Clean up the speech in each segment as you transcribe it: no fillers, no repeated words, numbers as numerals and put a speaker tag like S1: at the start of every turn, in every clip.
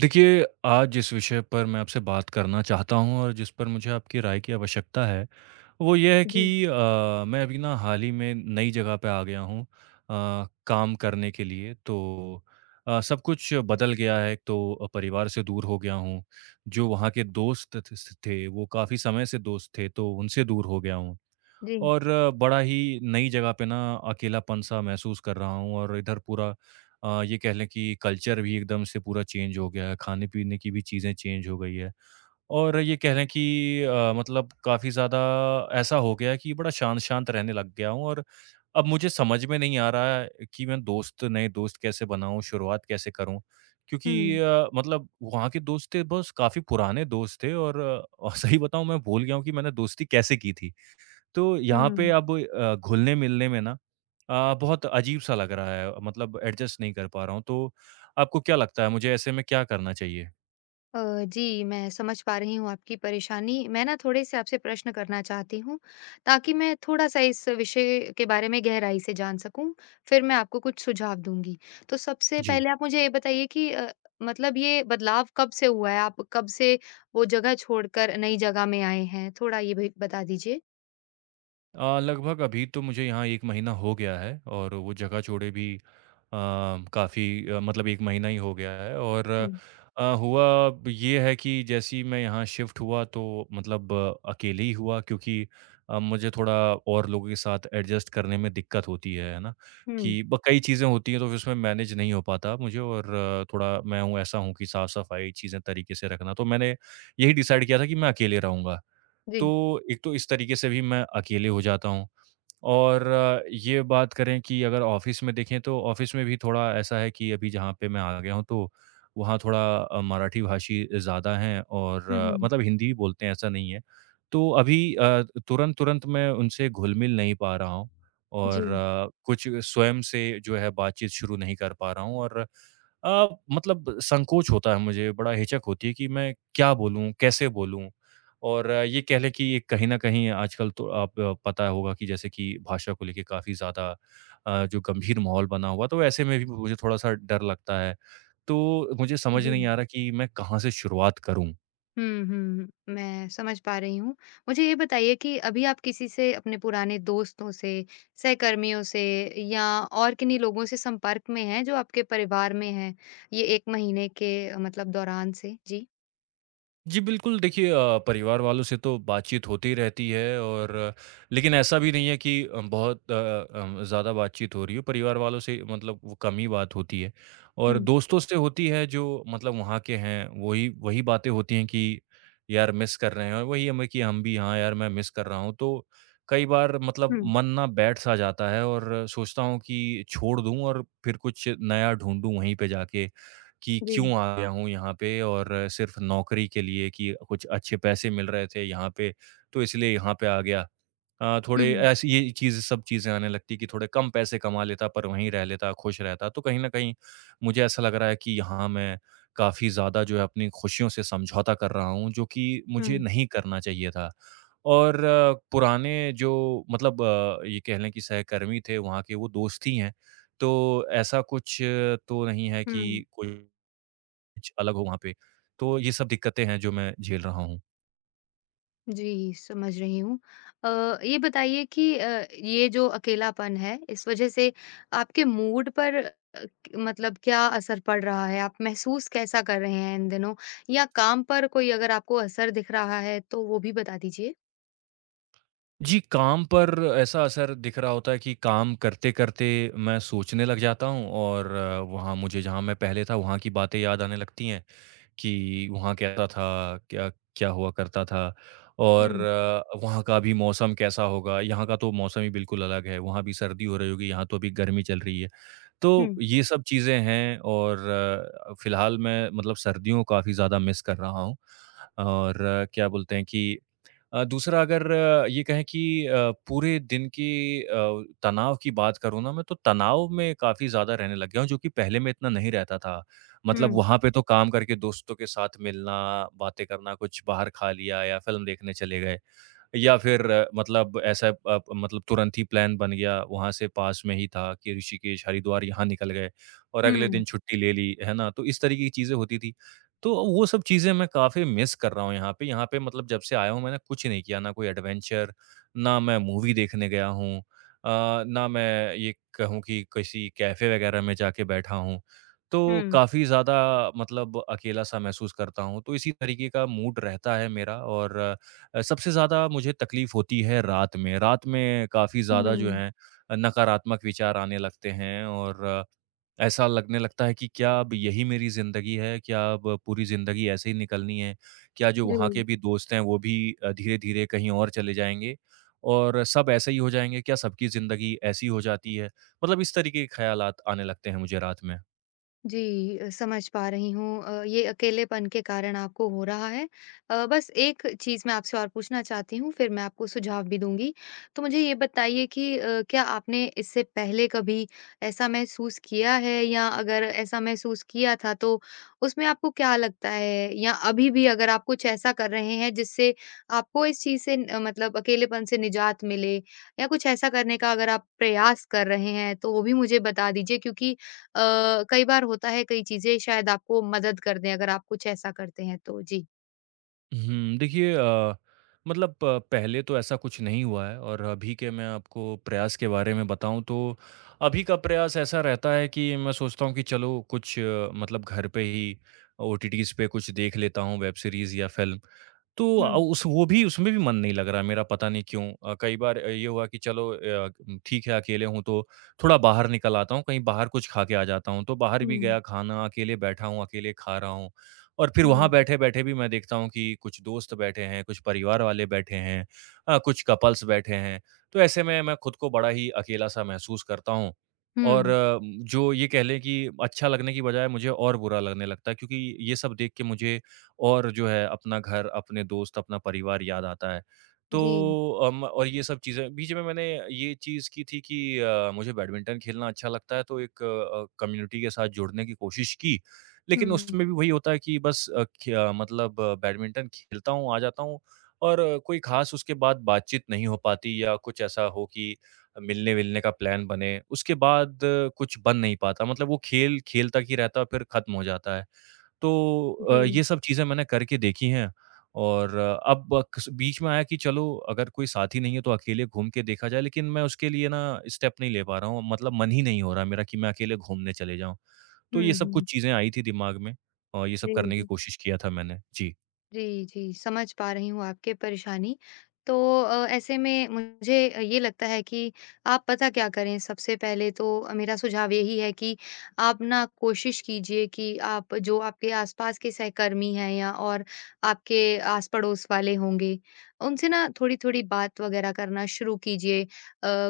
S1: देखिए, आज जिस विषय पर मैं आपसे बात करना चाहता हूँ और जिस पर मुझे आपकी राय की आवश्यकता है, वो ये है
S2: जी,
S1: कि मैं अभी ना हाल ही में नई जगह पे आ गया हूँ काम करने के लिए। तो सब कुछ बदल गया है, तो परिवार से दूर हो गया हूँ। जो वहाँ के दोस्त थ स थे, वो काफ़ी समय से दोस्त थे, तो उनसे दूर हो गया हूँ।
S2: जी।
S1: और बड़ा ही नई जगह पे ना अकेलापन सा महसूस कर रहा हूँ और इधर पूरा ये कह लें कि कल्चर भी एकदम से पूरा चेंज हो गया है, खाने-पीने की भी चीज़ें चेंज हो गई है और ये कह लें कि मतलब काफ़ी ज़्यादा ऐसा हो गया है कि बड़ा शांत-शांत रहने लग गया हूँ और अब मुझे समझ में नहीं आ रहा है कि मैं दोस्त नए दोस्त कैसे बनाऊँ, शुरुआत कैसे करूँ? क्योंकि
S2: हुँ,
S1: मतलब वहाँ के दोस्त थे बस काफ़ी पुराने दोस्त थे और सही बताऊँ मैं भूल गया हूँ कि मैंने दोस्ती कैसे की थी। तो यहाँ पे
S2: हुँ।
S1: अब घुलने-मिलने में ना बहुत अजीब-सा लग रहा है मतलब एडजस्ट नहीं कर पा रहा हूँ। तो आपको क्या लगता है मुझे ऐसे में क्या करना चाहिए?
S2: अ, जी, मैं समझ पा रही हूँ आपकी परेशानी। मैं ना थोड़े-से आपसे प्रश्न करना चाहती हूँ, ताकि मैं थोड़ा-सा इस विषय के बारे में गहराई से जान सकूँ, फिर मैं आपको कुछ सुझाव दूँगी। तो सबसे
S1: जी।
S2: पहले आप मुझे ये बताइए कि मतलब ये बदलाव कब से हुआ है? आप कब से वो जगह छोड़कर नई जगह में आए हैं? थोड़ा ये भी बता दीजिए।
S1: लगभग अभी तो मुझे यहाँ 1 महीना हो गया है और वो जगह छोड़े भी अ, काफ़ी मतलब 1 महीना ही हो गया है और
S2: हुँ,
S1: हुआ ये है कि जैसे ही मैं यहाँ शिफ्ट हुआ तो मतलब अकेले ही हुआ क्योंकि मुझे थोड़ा और लोगों के साथ एडजस्ट करने में दिक्कत होती है ना?
S2: हुँ।
S1: कि ब कई चीज़ें होती हैं तो फिर उसमें मैनेज नहीं हो पाता मुझे और थोड़ा मैं हूँ ऐसा हूँ कि साफ-सफाई चीज़ें तरीके से रखना, तो मैंने यही डिसाइड किया था कि मैं अकेले रहूँगा।
S2: जी।
S1: तो एक तो इस तरीके से भी मैं अकेले हो जाता हूँ और ये बात करें कि अगर ऑफ़िस में देखें तो ऑफ़िस में भी थोड़ा ऐसा है कि अभी जहाँ पे मैं आ गया हूँ तो वहाँ थोड़ा मराठी भाषी ज़्यादा हैं और
S2: हुँ, हुँ।
S1: मतलब हिंदी भी बोलते हैं ऐसा नहीं है। तो अभी तुरंत-तुरंत मैं उनसे घुल-मिल नहीं पा रहा हूँ और
S2: जी,
S1: कुछ स्वयं से जो है बातचीत शुरू नहीं कर पा रहा हूँ और अ, मतलब संकोच होता है मुझे, बड़ा हिचक होती है कि मैं क्या बोलूँ, कैसे बोलूँ? और ये कह लें कि एक कहीं न कहीं आजकल तो आप पता होगा कि जैसे कि भाषा को लेके काफ़ी ज़्यादा जो गंभीर माहौल बना हुआ, तो ऐसे में भी मुझे थोड़ा-सा डर लगता है। तो मुझे समझ
S2: जी।
S1: नहीं आ रहा कि मैं कहाँ से शुरुआत करूँ?
S2: हुँ, हुँ। मैं समझ पा रही हूँ। मुझे ये बताइए कि अभी आप किसी से अपने पुराने दोस्तों से, सहकर्मियों से या और किन्हीं लोगों से संपर्क में हैं जो आपके परिवार में हैं, ये 1 महीने के मतलब दौरान से? जी।
S1: जी बिल्कुल, देखिए परिवार वालों से तो बातचीत होती ही रहती है और लेकिन ऐसा भी नहीं है कि बहुत ज़्यादा बातचीत हो रही हो, परिवार वालों से मतलब वो कम ही बात होती है। और
S2: हुँ,
S1: दोस्तों से होती है जो मतलब वहाँ के हैं, वही वही बातें होती हैं कि यार मिस कर रहे हैं और वही हमें कि हम भी हाँ यार मैं मिस कर रहा हूँ। तो कई बार मतलब
S2: हुँ।
S1: मन ना बैठ-सा जाता है और सोचता हूँ कि छोड़ दूँ और फिर कुछ नया ढूँढूँ वहीं पे जाके कि
S2: जी।
S1: क्यों आ गया हूँ यहाँ पे और सिर्फ नौकरी के लिए कि कुछ अच्छे पैसे मिल रहे थे यहाँ पे तो इसलिए यहाँ पे आ गया।
S2: हुँ,
S1: थोड़े
S2: हुँ।
S1: ऐसी ये चीज़ सब चीज़ें आने लगती कि थोड़े कम पैसे कमा लेता पर वहीं रह लेता, खुश रहता। तो कहीं न कहीं मुझे ऐसा लग रहा है कि यहाँ मैं काफ़ी ज़्यादा जो है अपनी खुशियों से समझौता कर रहा हूँ जो कि मुझे
S2: हुँ,
S1: नहीं करना चाहिए था। और पुराने जो मतलब ये कह लें कि सहकर्मी थे वहाँ के वो दोस्त ही हैं। तो ऐसा कुछ तो नहीं है
S2: हुँ।
S1: कि कोई कुछ अलग हो वहाँ पे। तो ये सब दिक्कतें हैं जो मैं झेल रहा हूँ।
S2: जी, समझ रही हूँ। अ, ये बताइए कि ये जो अकेलापन है, इस वजह से आपके मूड पर क- मतलब क्या असर पड़ रहा है? आप महसूस कैसा कर रहे हैं इन दिनों? या काम पर कोई अगर आपको असर दिख रहा है, तो वो भी बता दीजिए?
S1: जी, काम पर ऐसा असर दिख रहा होता है कि काम करते-करते मैं सोचने लग जाता हूँ और वहाँ मुझे जहाँ मैं पहले था वहाँ की बातें याद आने लगती हैं कि वहाँ कैसा था, क्या क्या हुआ करता था और
S2: हुँ,
S1: वहाँ का भी मौसम कैसा होगा? यहाँ का तो मौसम ही बिल्कुल अलग है, वहाँ भी सर्दी हो रही होगी, यहाँ तो अभी गर्मी चल रही है। तो
S2: हुँ,
S1: ये सब चीज़ें हैं और फिलहाल मैं मतलब सर्दियों को काफ़ी ज़्यादा मिस कर रहा हूँ और क्या बोलते हैं कि दूसरा अगर ये कहें कि अ, पूरे दिन की तनाव की बात करूँ ना मैं, तो तनाव में काफ़ी ज़्यादा रहने लग गया हूँ, जो कि पहले में इतना नहीं रहता था। मतलब
S2: हुँ,
S1: वहाँ पे तो काम करके दोस्तों के साथ मिलना, बातें करना, कुछ बाहर खा लिया या फ़िल्म देखने चले गए। या फिर मतलब ऐसा मतलब तुरंत ही प्लान बन गया वहाँ से पास में ही था कि ऋषिकेश, हरिद्वार यहाँ निकल गए और अगले
S2: हुँ,
S1: दिन छुट्टी ले ली, है ना? तो इस तरीके की चीज़ें होती थी। तो वो सब चीज़ें मैं काफ़ी मिस कर रहा हूँ यहाँ पे। यहाँ पे मतलब जब से आया हूँ मैंने कुछ नहीं किया, ना कोई एडवेंचर, ना मैं मूवी देखने गया हूँ ना मैं ये कहूँ कि किसी कैफ़े वगैरह में जाके बैठा हूँ। तो
S2: हुँ,
S1: काफ़ी ज़्यादा मतलब अकेला-सा महसूस करता हूँ। तो इसी तरीके का मूड रहता है मेरा और सबसे ज़्यादा मुझे तकलीफ़ होती है रात में। रात में काफ़ी ज़्यादा जो
S2: हुँ,
S1: है नकारात्मक विचार आने लगते हैं और ऐसा लगने लगता है कि क्या अब यही मेरी ज़िंदगी है? क्या अब पूरी ज़िंदगी ऐसे ही निकलनी है? क्या जो
S2: जी।
S1: वहाँ के भी दोस्त हैं वो भी धीरे-धीरे कहीं और चले जाएँगे? और सब ऐसे ही हो जाएँगे? क्या सबकी ज़िंदगी ऐसी हो जाती है? मतलब इस तरीके के ख़्यालात आने लगते हैं मुझे रात में।
S2: जी, समझ पा रही हूँ ये अकेलेपन के कारण आपको हो रहा है। बस एक चीज़ मैं आपसे और पूछना चाहती हूँ, फिर मैं आपको सुझाव भी दूँगी। तो मुझे ये बताइए कि क्या आपने इससे पहले कभी ऐसा महसूस किया है या अगर ऐसा महसूस किया था तो उसमें आपको क्या लगता है? या अभी भी अगर आप कुछ ऐसा कर रहे हैं जिससे आपको इस चीज़ से मतलब अकेलेपन से निजात मिले या कुछ ऐसा करने का अगर आप प्रयास कर रहे हैं, तो वो भी मुझे बता दीजिए क्योंकि कई बार होता है कई चीज़ें शायद आपको मदद कर दें अगर आप कुछ ऐसा करते हैं तो? जी।
S1: हुँ, देखिए मतलब प पहले तो ऐसा कुछ नहीं हुआ है और अभी के मैं आपको प्रयास के बारे में बताऊँ तो अभी का प्रयास ऐसा रहता है कि मैं सोचता हूँ कि चलो कुछ मतलब घर पे ही ओटीटीज़ पे कुछ देख लेता हूँ, वेब सीरीज़ या फ़िल्म। तो
S2: हुँ,
S1: अ, उस वो भी उसमें भी मन नहीं लग रहा मेरा पता नहीं क्यों? कई बार ये हुआ कि चलो ठीक है अकेले हूँ तो थोड़ा बाहर निकल आता हूँ, कहीं बाहर कुछ खा के आ जाता हूँ। तो बाहर भी
S2: हुँ,
S1: गया खाना, अकेले बैठा हूँ, अकेले खा रहा हूँ। और फिर वहाँ
S2: हुँ।
S1: बैठे-बैठे भी मैं देखता हूँ कि कुछ दोस्त बैठे हैं, कुछ परिवार वाले बैठे हैं कुछ कपल्स बैठे हैं। तो ऐसे में मैं खुद को बड़ा ही अकेला-सा महसूस करता हूँ और
S2: हुँ।
S1: जो ये कह लें कि अच्छा लगने की बजाय मुझे और बुरा लगने लगता है क्योंकि ये सब देख के मुझे और जो है अपना घर, अपने दोस्त, अपना परिवार याद आता है। तो
S2: जी,
S1: और ये सब चीज़ें बीच में मैंने ये चीज़ की थी कि मुझे बैडमिंटन खेलना अच्छा लगता है तो एक कम्युनिटी के साथ जुड़ने की कोशिश की लेकिन
S2: हुँ,
S1: उसमें भी वही होता है कि बस बैडमिंटन खेलता हूँ, आ जाता हूँ और कोई ख़ास उसके बाद बातचीत नहीं हो पाती या कुछ ऐसा हो कि मिलने-विलने का प्लान बने। उसके बाद कुछ बन नहीं पाता मतलब वो खेल, खेल तक ही रहता है फिर ख़त्म हो जाता है। तो
S2: जी,
S1: ये सब चीज़ें मैंने करके देखी हैं और अ, अब कस बीच में आया कि चलो अगर कोई साथी नहीं है तो अकेले घूम के देखा जाए लेकिन मैं उसके लिए ना स्टेप नहीं ले पा रहा हूँ मतलब मन ही नहीं हो रहा मेरा कि मैं अकेले घूमने चले जाऊँ। तो ये
S2: हुँ,
S1: सब कुछ
S2: हुँ,
S1: चीज़ें आई थी दिमाग में और ये सब
S2: जी,
S1: करने की
S2: जी।
S1: कोशिश किया था मैंने। जी।
S2: जी, जी, समझ पा रही हूँ आपकी परेशानी। तो ऐसे में मुझे ये लगता है कि आप पता क्या करें, सबसे पहले तो मेरा सुझाव यही है कि आप ना कोशिश कीजिए कि आप जो आपके आसपास के सहकर्मी हैं या और आपके आस-पड़ोस वाले होंगे, उनसे ना थोड़ी-थोड़ी बात वगैरह करना शुरू कीजिए। अ,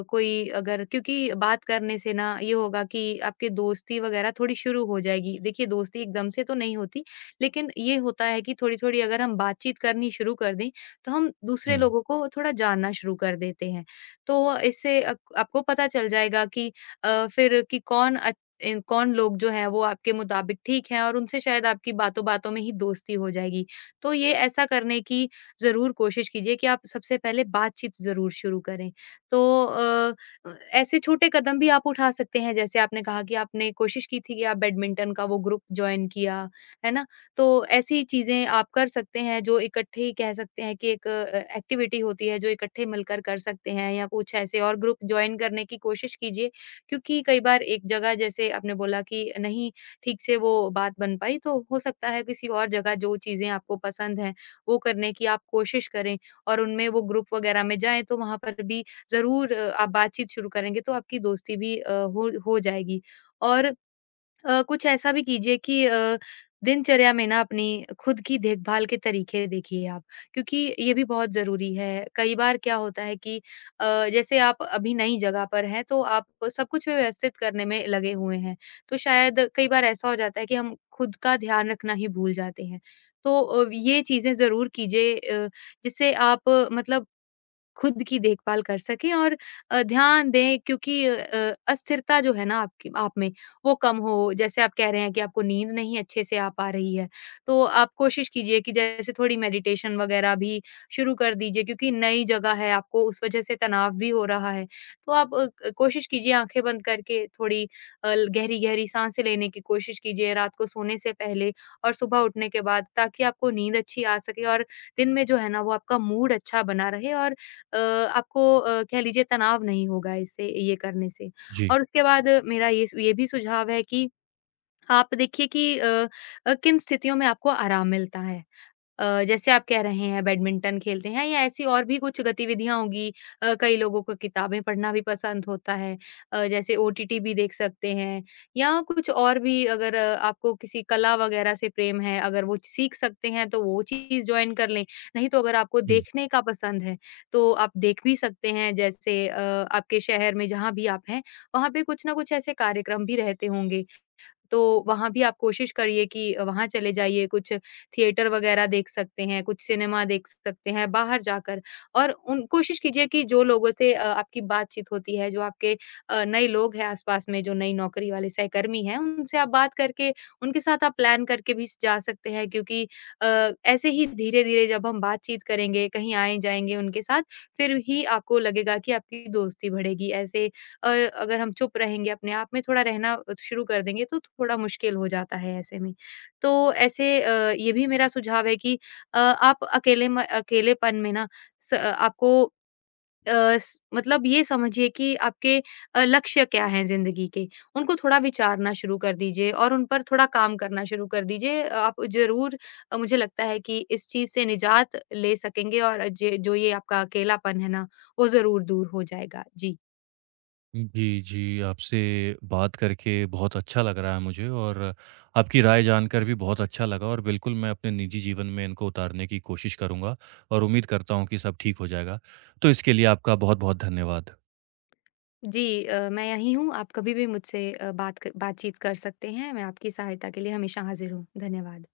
S2: कोई अगर क्योंकि बात करने से ना ये होगा कि आपकी दोस्ती वगैरह थोड़ी शुरू हो जाएगी। देखिए दोस्ती एकदम से तो नहीं होती, लेकिन ये होता है कि थोड़ी-थोड़ी अगर हम बातचीत करनी शुरू कर दें, तो हम
S1: हुँ,
S2: दूसरे लोगों को थोड़ा जानना शुरू कर देते हैं। तो इससे अक आपको पता चल जाएगा कि अ, फिर कि कौन अ, इन कौन लोग जो हैं वो आपके मुताबिक ठीक हैं और उनसे शायद आपकी बातों-बातों में ही दोस्ती हो जाएगी। तो ये ऐसा करने की ज़रूर कोशिश कीजिए कि आप सबसे पहले बातचीत ज़रूर शुरू करें। तो अ, ऐसे छोटे कदम भी आप उठा सकते हैं, जैसे आपने कहा कि आपने कोशिश की थी कि आप बैडमिंटन का वो ग्रुप जॉइन किया, है ना? तो ऐसी चीज़ें आप कर सकते हैं जो इकट्ठे ही कह सकते हैं कि एक एक्टिविटी होती है जो इकट्ठे मिलकर कर सकते हैं या कुछ ऐसे और ग्रुप ज्वाइन करने की कोशिश कीजिए क्योंकि कई बार एक जगह जैसे आपने बोला कि नहीं ठीक से वो बात बन पाई तो हो सकता है किसी और जगह जो चीज़ें आपको पसंद हैं वो करने की आप कोशिश करें और उनमें वो ग्रुप वगैरह में जाएं तो वहां पर भी जरूर आप बातचीत शुरू करेंगे तो आपकी दोस्ती भी हो जाएगी और कुछ ऐसा भी कीजिए कि दिनचर्या में ना अपनी खुद की देखभाल के तरीके देखिए आप क्योंकि ये भी बहुत ज़रूरी है। कई बार क्या होता है कि जैसे आप अभी नई जगह पर हैं तो आप सब कुछ व्यवस्थित करने में लगे हुए हैं। तो शायद कई बार ऐसा हो जाता है कि हम खुद का ध्यान रखना ही भूल जाते हैं। तो ये चीज़ें ज़रूर कीजिए जिससे आप मतलब खुद की देखभाल कर सकें और ध्यान दें क्योंकि अस्थिरता जो है ना आपकी आप में वो कम हो। जैसे आप कह रहे हैं कि आपको नींद नहीं अच्छे से आ पा रही है, तो आप कोशिश कीजिए कि जैसे थोड़ी मेडिटेशन वगैरह भी शुरू कर दीजिए क्योंकि नई जगह है, आपको उस वज़ह से तनाव भी हो रहा है। तो आप अ, क कोशिश कीजिए आँखें बंद करके थोड़ी अ, गहरी-गहरी सांसें लेने की कोशिश कीजिए रात को सोने से पहले और सुबह उठने के बाद ताकि आपको नींद अच्छी आ सके और दिन में जो है ना वो आपका मूड अच्छा बना रहे और अ, आपको कह लीजिए तनाव नहीं होगा इससे ये करने से।
S1: जी।
S2: और उसके बाद मेरा ये भी सुझाव है कि आप देखिए कि किन स्थितियों में आपको आराम मिलता है। जैसे आप कह रहे हैं बैडमिंटन खेलते हैं या ऐसी और भी कुछ गतिविधियाँ होंगी कई लोगों को किताबें पढ़ना भी पसंद होता है जैसे ओटीटी भी देख सकते हैं या कुछ और भी अगर आपको किसी कला वगैरह से प्रेम है अगर वो सीख सकते हैं तो वो चीज़ जॉइन कर लें नहीं तो अगर आपको
S1: हुँ।
S2: देखने का पसंद है तो आप देख भी सकते हैं जैसे आपके शहर में जहाँ भी आप हैं वहाँ पे कुछ ना कुछ ऐसे कार्यक्रम भी रहते होंगे तो वहाँ भी आप कोशिश करिए कि वहाँ चले जाइए, कुछ थिएटर वग़ैरह देख सकते हैं, कुछ सिनेमा देख सकते हैं बाहर जाकर और उन कोशिश कीजिए कि जो लोगों से आपकी बातचीत होती है, जो आपके नए लोग हैं आस-पास में, जो नई नौकरी वाले सहकर्मी हैं, उनसे आप बात करके, उनके साथ आप प्लान करके भी जा सकते हैं क्योंकि ऐसे ही धीरे-धीरे जब हम बातचीत करेंगे, कहीं आएँ-जाएँगे उनके साथ, फिर ही आपको लगेगा कि आपकी दोस्ती बढ़ेगी। ऐसे अ, अगर हम चुप रहेंगे, अपने आप में थोड़ा रहना शुरू कर देंगे तो थोड़ा मुश्किल हो जाता है ऐसे में। तो ऐसे ये भी मेरा सुझाव है कि आप अकेलेपन में ना स आपको अ, स मतलब ये समझिए कि आपके लक्ष्य क्या हैं ज़िंदगी के, उनको थोड़ा विचारना शुरू कर दीजिए और उन पर थोड़ा काम करना शुरू कर दीजिए। आप ज़रूर मुझे लगता है कि इस चीज़ से निजात ले सकेंगे और जे जो ये आपका अकेलापन है ना, वो ज़रूर दूर हो जाएगा। जी।
S1: जी, जी, आपसे बात करके बहुत अच्छा लग रहा है मुझे और आपकी राय जानकर भी बहुत अच्छा लगा और बिल्कुल मैं अपने निजी जीवन में इनको उतारने की कोशिश करूँगा और उम्मीद करता हूँ कि सब ठीक हो जाएगा। तो इसके लिए आपका बहुत-बहुत धन्यवाद।
S2: जी मैं यहीं हूँ, आप कभी भी मुझसे बातचीत कर सकते हैं, मैं आपकी सहायता के लिए हमेशा हाज़िर हूँ। धन्यवाद।